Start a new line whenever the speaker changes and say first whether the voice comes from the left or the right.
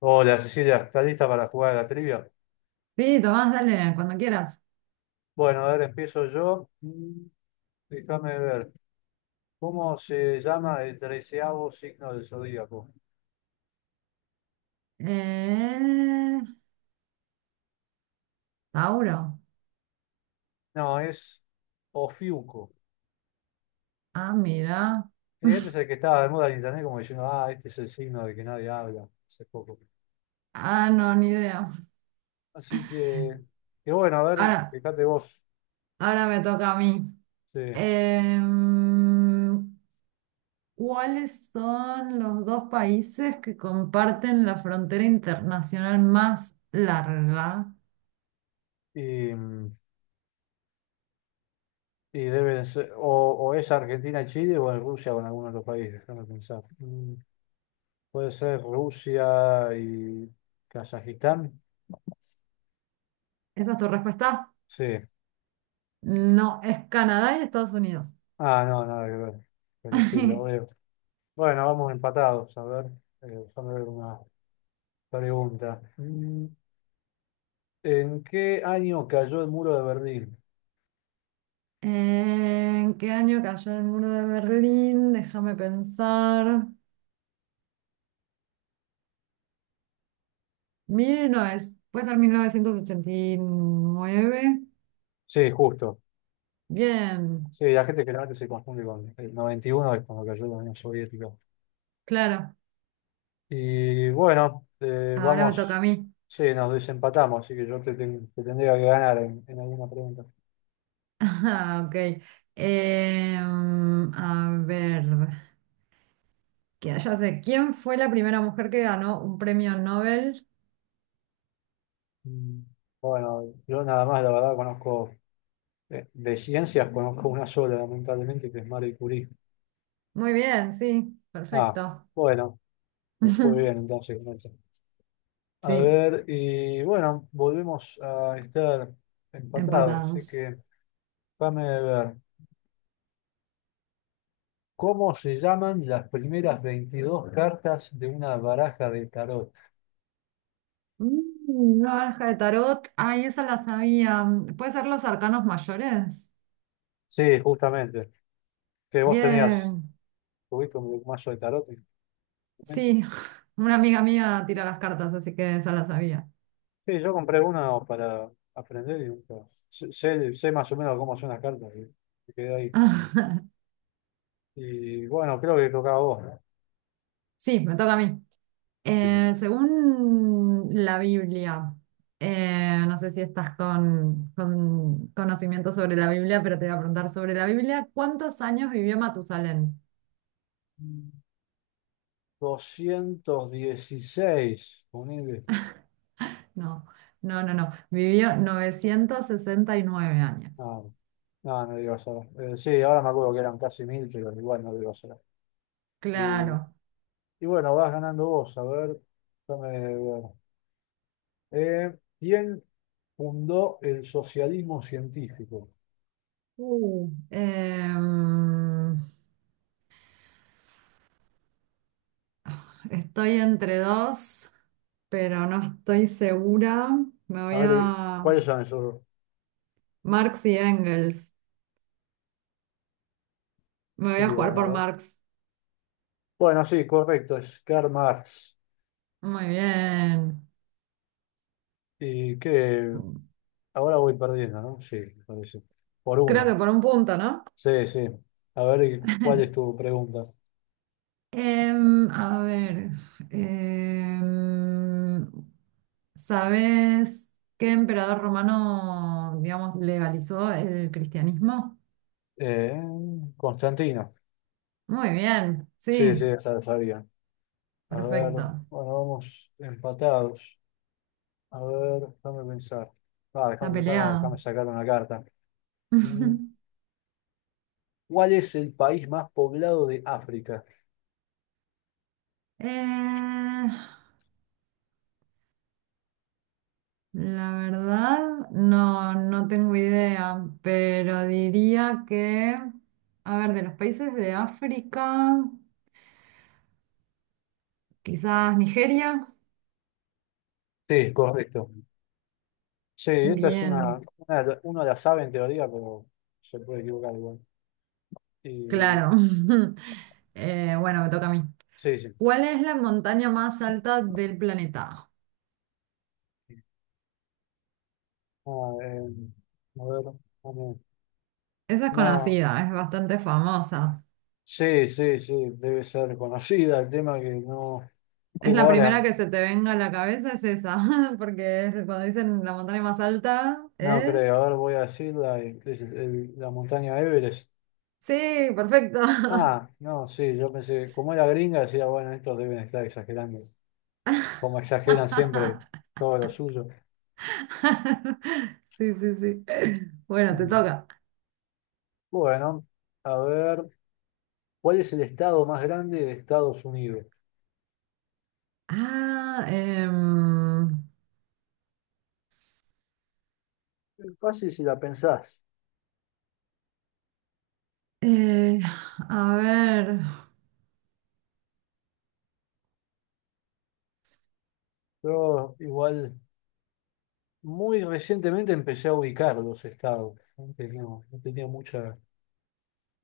left: Hola Cecilia, ¿estás lista para jugar a la trivia?
right: Sí, Tomás, dale, cuando quieras.
left: Bueno, a ver, empiezo yo. Déjame ver. ¿Cómo se llama el treceavo signo del zodíaco?
right: Eh, Tauro.
left: No, es Ofiuco.
right: Ah, mira.
left: Este es el que estaba de moda en internet, como diciendo, ah, este es el signo de que nadie habla hace poco.
right: Ah, no, ni idea.
left: Así que bueno, a ver,
right: Ahora,
left: fíjate vos.
right: ahora me toca a mí.
left: Sí.
right: Em, ¿Cuáles son los dos países que comparten la frontera internacional más larga?
left: Y, y deben ser, o es Argentina y Chile, o en Rusia, o en alguno de los países, déjame pensar. Mm. Puede ser Rusia y Kazajistán.
right: ¿Esa es tu respuesta?
left: Sí.
right: No, es Canadá y Estados Unidos.
left: Ah, no, nada que ver. Pero sí, lo veo. Bueno, vamos empatados. A ver, déjame ver una pregunta. ¿En qué año cayó el muro de Berlín?
right: ¿En qué año cayó el muro de Berlín? Déjame pensar. 19, puede ser 1989.
left: Sí, justo.
right: Bien,
left: Sí, la gente generalmente se confunde con el 91 es cuando cayó la Unión Soviética.
right: claro.
left: Y bueno,
right: Ahora me toca
left: vamos.
right: a mí.
left: Sí, nos desempatamos, así que yo te tendría que ganar en alguna pregunta.
right: Ah, ok. A ver, que ya sé, ¿quién fue la primera mujer que ganó un premio Nobel?
left: Mm, Bueno, yo nada más, la verdad, conozco de ciencias conozco una sola, lamentablemente, que es Marie Curie.
right: Muy bien, sí,
left: Ah,
right: perfecto.
left: bueno, me fue bien entonces con eso. A
right: Sí,
left: ver, y bueno, volvemos a estar empatados, así que
right: empatados.
left: déjame ver. ¿Cómo se llaman las primeras 22 cartas de una baraja de tarot?
right: Mm, Una baraja de tarot. Ay, esa la sabía. ¿Puede ser los arcanos mayores?
left: Sí, justamente. Que vos tenías,
right: Bien.
left: tuviste un mazo de tarot en tu momento.
right: Sí, una amiga mía tira las cartas, así que esa la sabía.
left: Sí, yo compré uno para aprender y nunca- sé más o menos cómo son las cartas, y me quedé ahí. Y bueno, creo que tocaba vos, ¿no?
right: Sí, me toca a mí.
left: Sí, sí.
right: Según la Biblia, no sé si estás con conocimiento sobre la Biblia, pero te voy a preguntar sobre la Biblia, ¿cuántos años vivió Matusalén?
left: Mm. 216, ponele.
right: No, no, no, no, vivió 969 años.
left: No, no, no digo ahora. Sí, ahora me acuerdo que eran casi mil, pero igual no digo ahora. Y,
right: Claro.
left: y bueno, vas ganando vos, a ver, déjame ver. ¿Quién fundó el socialismo científico?
right: Uh, Eh, Estoy entre dos, pero no estoy segura. Me
left: A
right: voy
left: ver,
right: a
left: ¿cuáles son esos?
right: Marx y Engels. Me voy a
left: Sí,
right: jugar
left: bueno,
right: por
left: a ver.
right: Marx.
left: Bueno, sí, correcto, es Karl Marx.
right: Muy bien.
left: Y que ahora voy perdiendo, ¿no? Sí, me parece. Por
right: Creo
left: una.
right: que por un punto, ¿no?
left: Sí, sí. A ver, ¿cuál es tu pregunta?
right: A ver, em, ¿sabes qué emperador romano, digamos, legalizó el cristianismo?
left: Eh, Constantino.
right: Muy bien,
left: Sí, sí,
right: sí,
left: esa la sabía. A ver, bueno,
right: perfecto.
left: vamos empatados. A ver, déjame pensar. Ah,
right: Está
left: déjame pensar, no, déjame
right: peleado.
left: sacar una carta. Mm, ¿Cuál es el país más poblado de África?
right: Eh, La verdad, no, no tengo idea, pero diría que, a ver, de los países de África, quizás Nigeria.
left: Sí, correcto. Sí, esta es
right: Bien,
left: uno la sabe en teoría, pero se puede equivocar igual. Y,
right: claro. Bueno, me toca a mí.
left: sí, sí.
right: ¿Cuál es la montaña más alta del planeta?
left: Ah, a ver, a ver.
right: Esa es
left: No.
right: conocida, es bastante famosa.
left: Sí, sí, sí, debe ser conocida. El tema que no
right: Es
left: tengo
right: la primera
left: ahora,
right: que se te venga a la cabeza, es esa, cuando dicen la montaña más alta
left: no creo.
right: es.
left: Ahora voy a decirla, y- ¿qué es el- la montaña Everest.
right: Sí, perfecto.
left: Ah, no, sí, yo pensé, como era gringa, decía, bueno, estos deben estar exagerando, como exageran siempre todo lo suyo.
right: Sí, sí, sí. Bueno, te
left: Y,
right: toca.
left: bueno, a ver, ¿cuál es el estado más grande de Estados Unidos?
right: Ah,
left: Es fácil si la pensás.
right: eh, a ver.
left: Yo igual muy recientemente empecé a ubicar los estados. Antes no tenía mucha.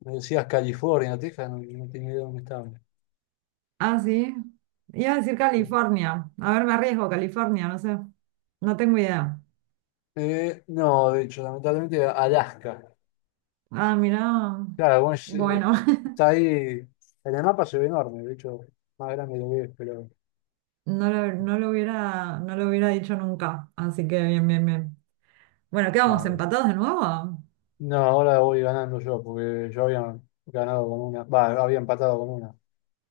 left: Me decías California, Texas, no tenía idea de dónde estaba.
right: Ah, sí. Iba a decir California. A ver, me arriesgo, California, no sé. No tengo idea.
left: No, de hecho, lamentablemente Alaska.
right: Ah, mira.
left: Claro, bueno, es,
right: Bueno,
left: está ahí. En el mapa se ve enorme, de hecho, más grande lo ves, pero.
right: no lo hubiera dicho nunca. Así que bien, bien, bien. Bueno, ¿qué
left: Ah,
right: vamos?
left: bueno.
right: ¿Empatados de nuevo?
left: No, ahora voy ganando yo, porque yo había ganado con una. Va, había empatado con una.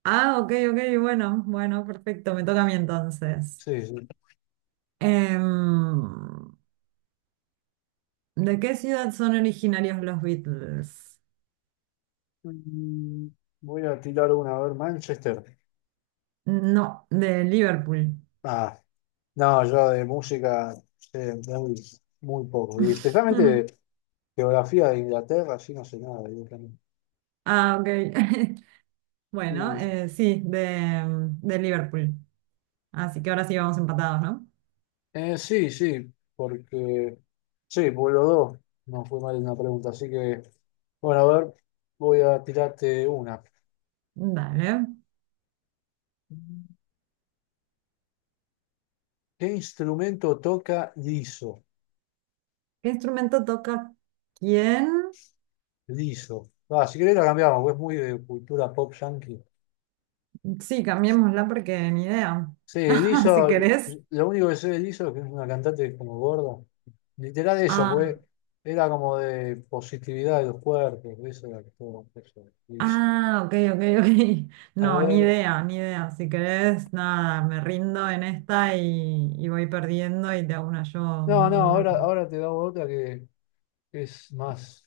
right: Ah, ok, ok, bueno, bueno, perfecto. Me toca a mí entonces.
left: Sí, sí.
right: Em, ¿De qué ciudad son originarios los Beatles?
left: Mm, voy a tirar una, a ver, Manchester.
right: No, de Liverpool.
left: Ah, no, yo de música sé muy, muy poco. Y especialmente de geografía de Inglaterra, sí no sé nada, directamente.
right: Ah, ok. Bueno,
left: Mm,
right: sí, de Liverpool. Así que ahora sí vamos empatados, ¿no?
left: sí, sí, porque sí, por los dos. No fue mal una pregunta, así que bueno, a ver, voy a tirarte una.
right: Dale.
left: ¿Qué instrumento toca Liso?
right: ¿Qué instrumento toca quién?
left: Liso. Ah, si querés la cambiamos, porque es muy de cultura pop yankee.
right: Sí, cambiémosla porque ni idea.
left: Sí,
right: Si
left: Liso,
right: querés.
left: lo único que sé de Liso es que es una cantante como gorda. Literal eso,
right: Ah,
left: pues era como de positividad de los cuerpos, eso era todo, eso, Liso.
right: ah, ok, ok, ok.
left: A
right: No, ni
left: ver,
right: idea, ni idea. Si querés, nada, me rindo en esta y voy perdiendo y te hago una yo.
left: no,
right: No,
left: no,
right: no.
left: ahora, ahora te damos otra que es más,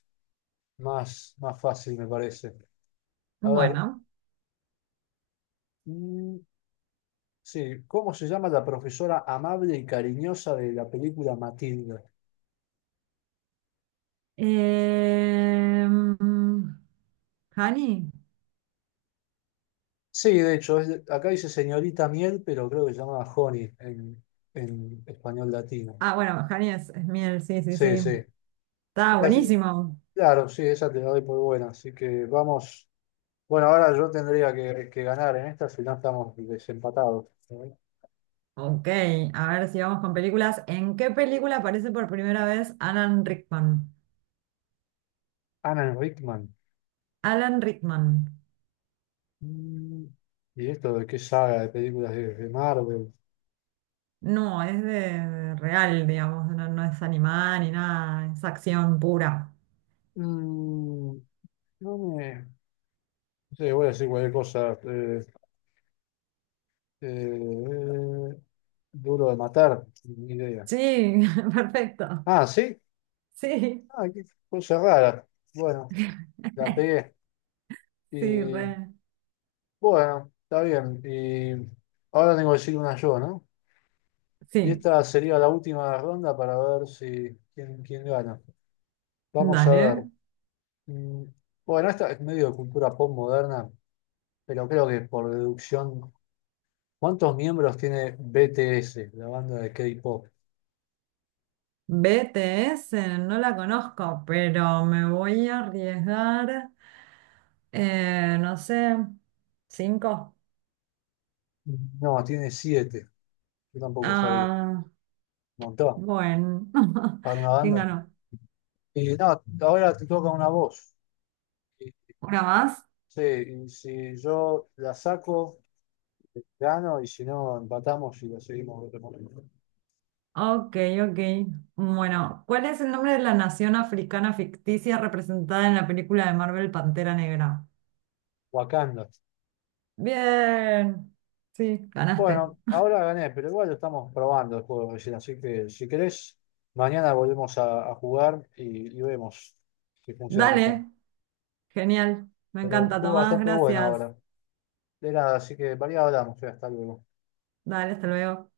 left: más fácil, me parece. A ver,
right: Bueno.
left: mm, sí, ¿cómo se llama la profesora amable y cariñosa de la película Matilda?
right: em, Hani.
left: Sí, de hecho, es- acá dice señorita Miel, pero creo que se llama Honey en español latino.
right: Ah, bueno, Hani es miel, sí, sí,
left: Sí,
right: sí.
left: sí.
right: Está
left: Así-
right: buenísimo.
left: claro, sí, esa te la doy por buena. Así que vamos. Bueno, ahora yo tendría que ganar en esta, si no estamos desempatados.
right: Ok, a ver si vamos con películas. ¿En qué película aparece por primera vez Alan Rickman?
left: Alan Rickman.
right: Alan Rickman.
left: Mm, ¿Y esto de qué saga de películas de Marvel?
right: No, es de real, digamos, no, no es animada ni nada, es acción pura.
left: Mm, no me... No sé, voy a decir cualquier cosa. Eh, eh, Duro de matar, ni idea.
right: Sí, perfecto.
left: Ah, ¿sí?
right: Sí,
left: Ah, qué cosa rara. Bueno, la pegué.
right: sí,
left: Y
right: re.
left: bueno, está bien. Y ahora tengo que decir una yo, ¿no? Y
right: Sí,
left: esta sería la última ronda para ver si quién, quién gana. Vamos a
right: dale.
left: ver. Mm, bueno, esta es medio de cultura pop moderna, pero creo que por deducción, ¿cuántos miembros tiene BTS, la banda de K-pop?
right: BTS, no la conozco, pero me voy a arriesgar, no sé, cinco.
left: No, tiene 7, yo tampoco sabía. Un
right: Ah,
left: montón,
right: bueno,
left: para una
right: ¿quién
left: banda.
right: ganó?
left: Y no, ahora te toca una voz. Y,
right: ¿Una más?
left: sí, y si yo la saco, gano, y si no, empatamos y la seguimos en otro momento.
right: Ok, ok. Bueno, ¿cuál es el nombre de la nación africana ficticia representada en la película de Marvel Pantera Negra?
left: Wakanda.
right: Bien, sí, ganaste.
left: Bueno, ahora gané, pero igual lo estamos probando el juego recién, así que si querés, mañana volvemos a jugar y vemos si funciona mejor.
right: Dale, genial. Me
left: Pero
right: encanta,
left: estuvo
right: Tomás,
left: bastante bueno
right: gracias.
left: ahora. De nada, así que variado hablamos, ya, hasta luego.
right: Dale, hasta luego.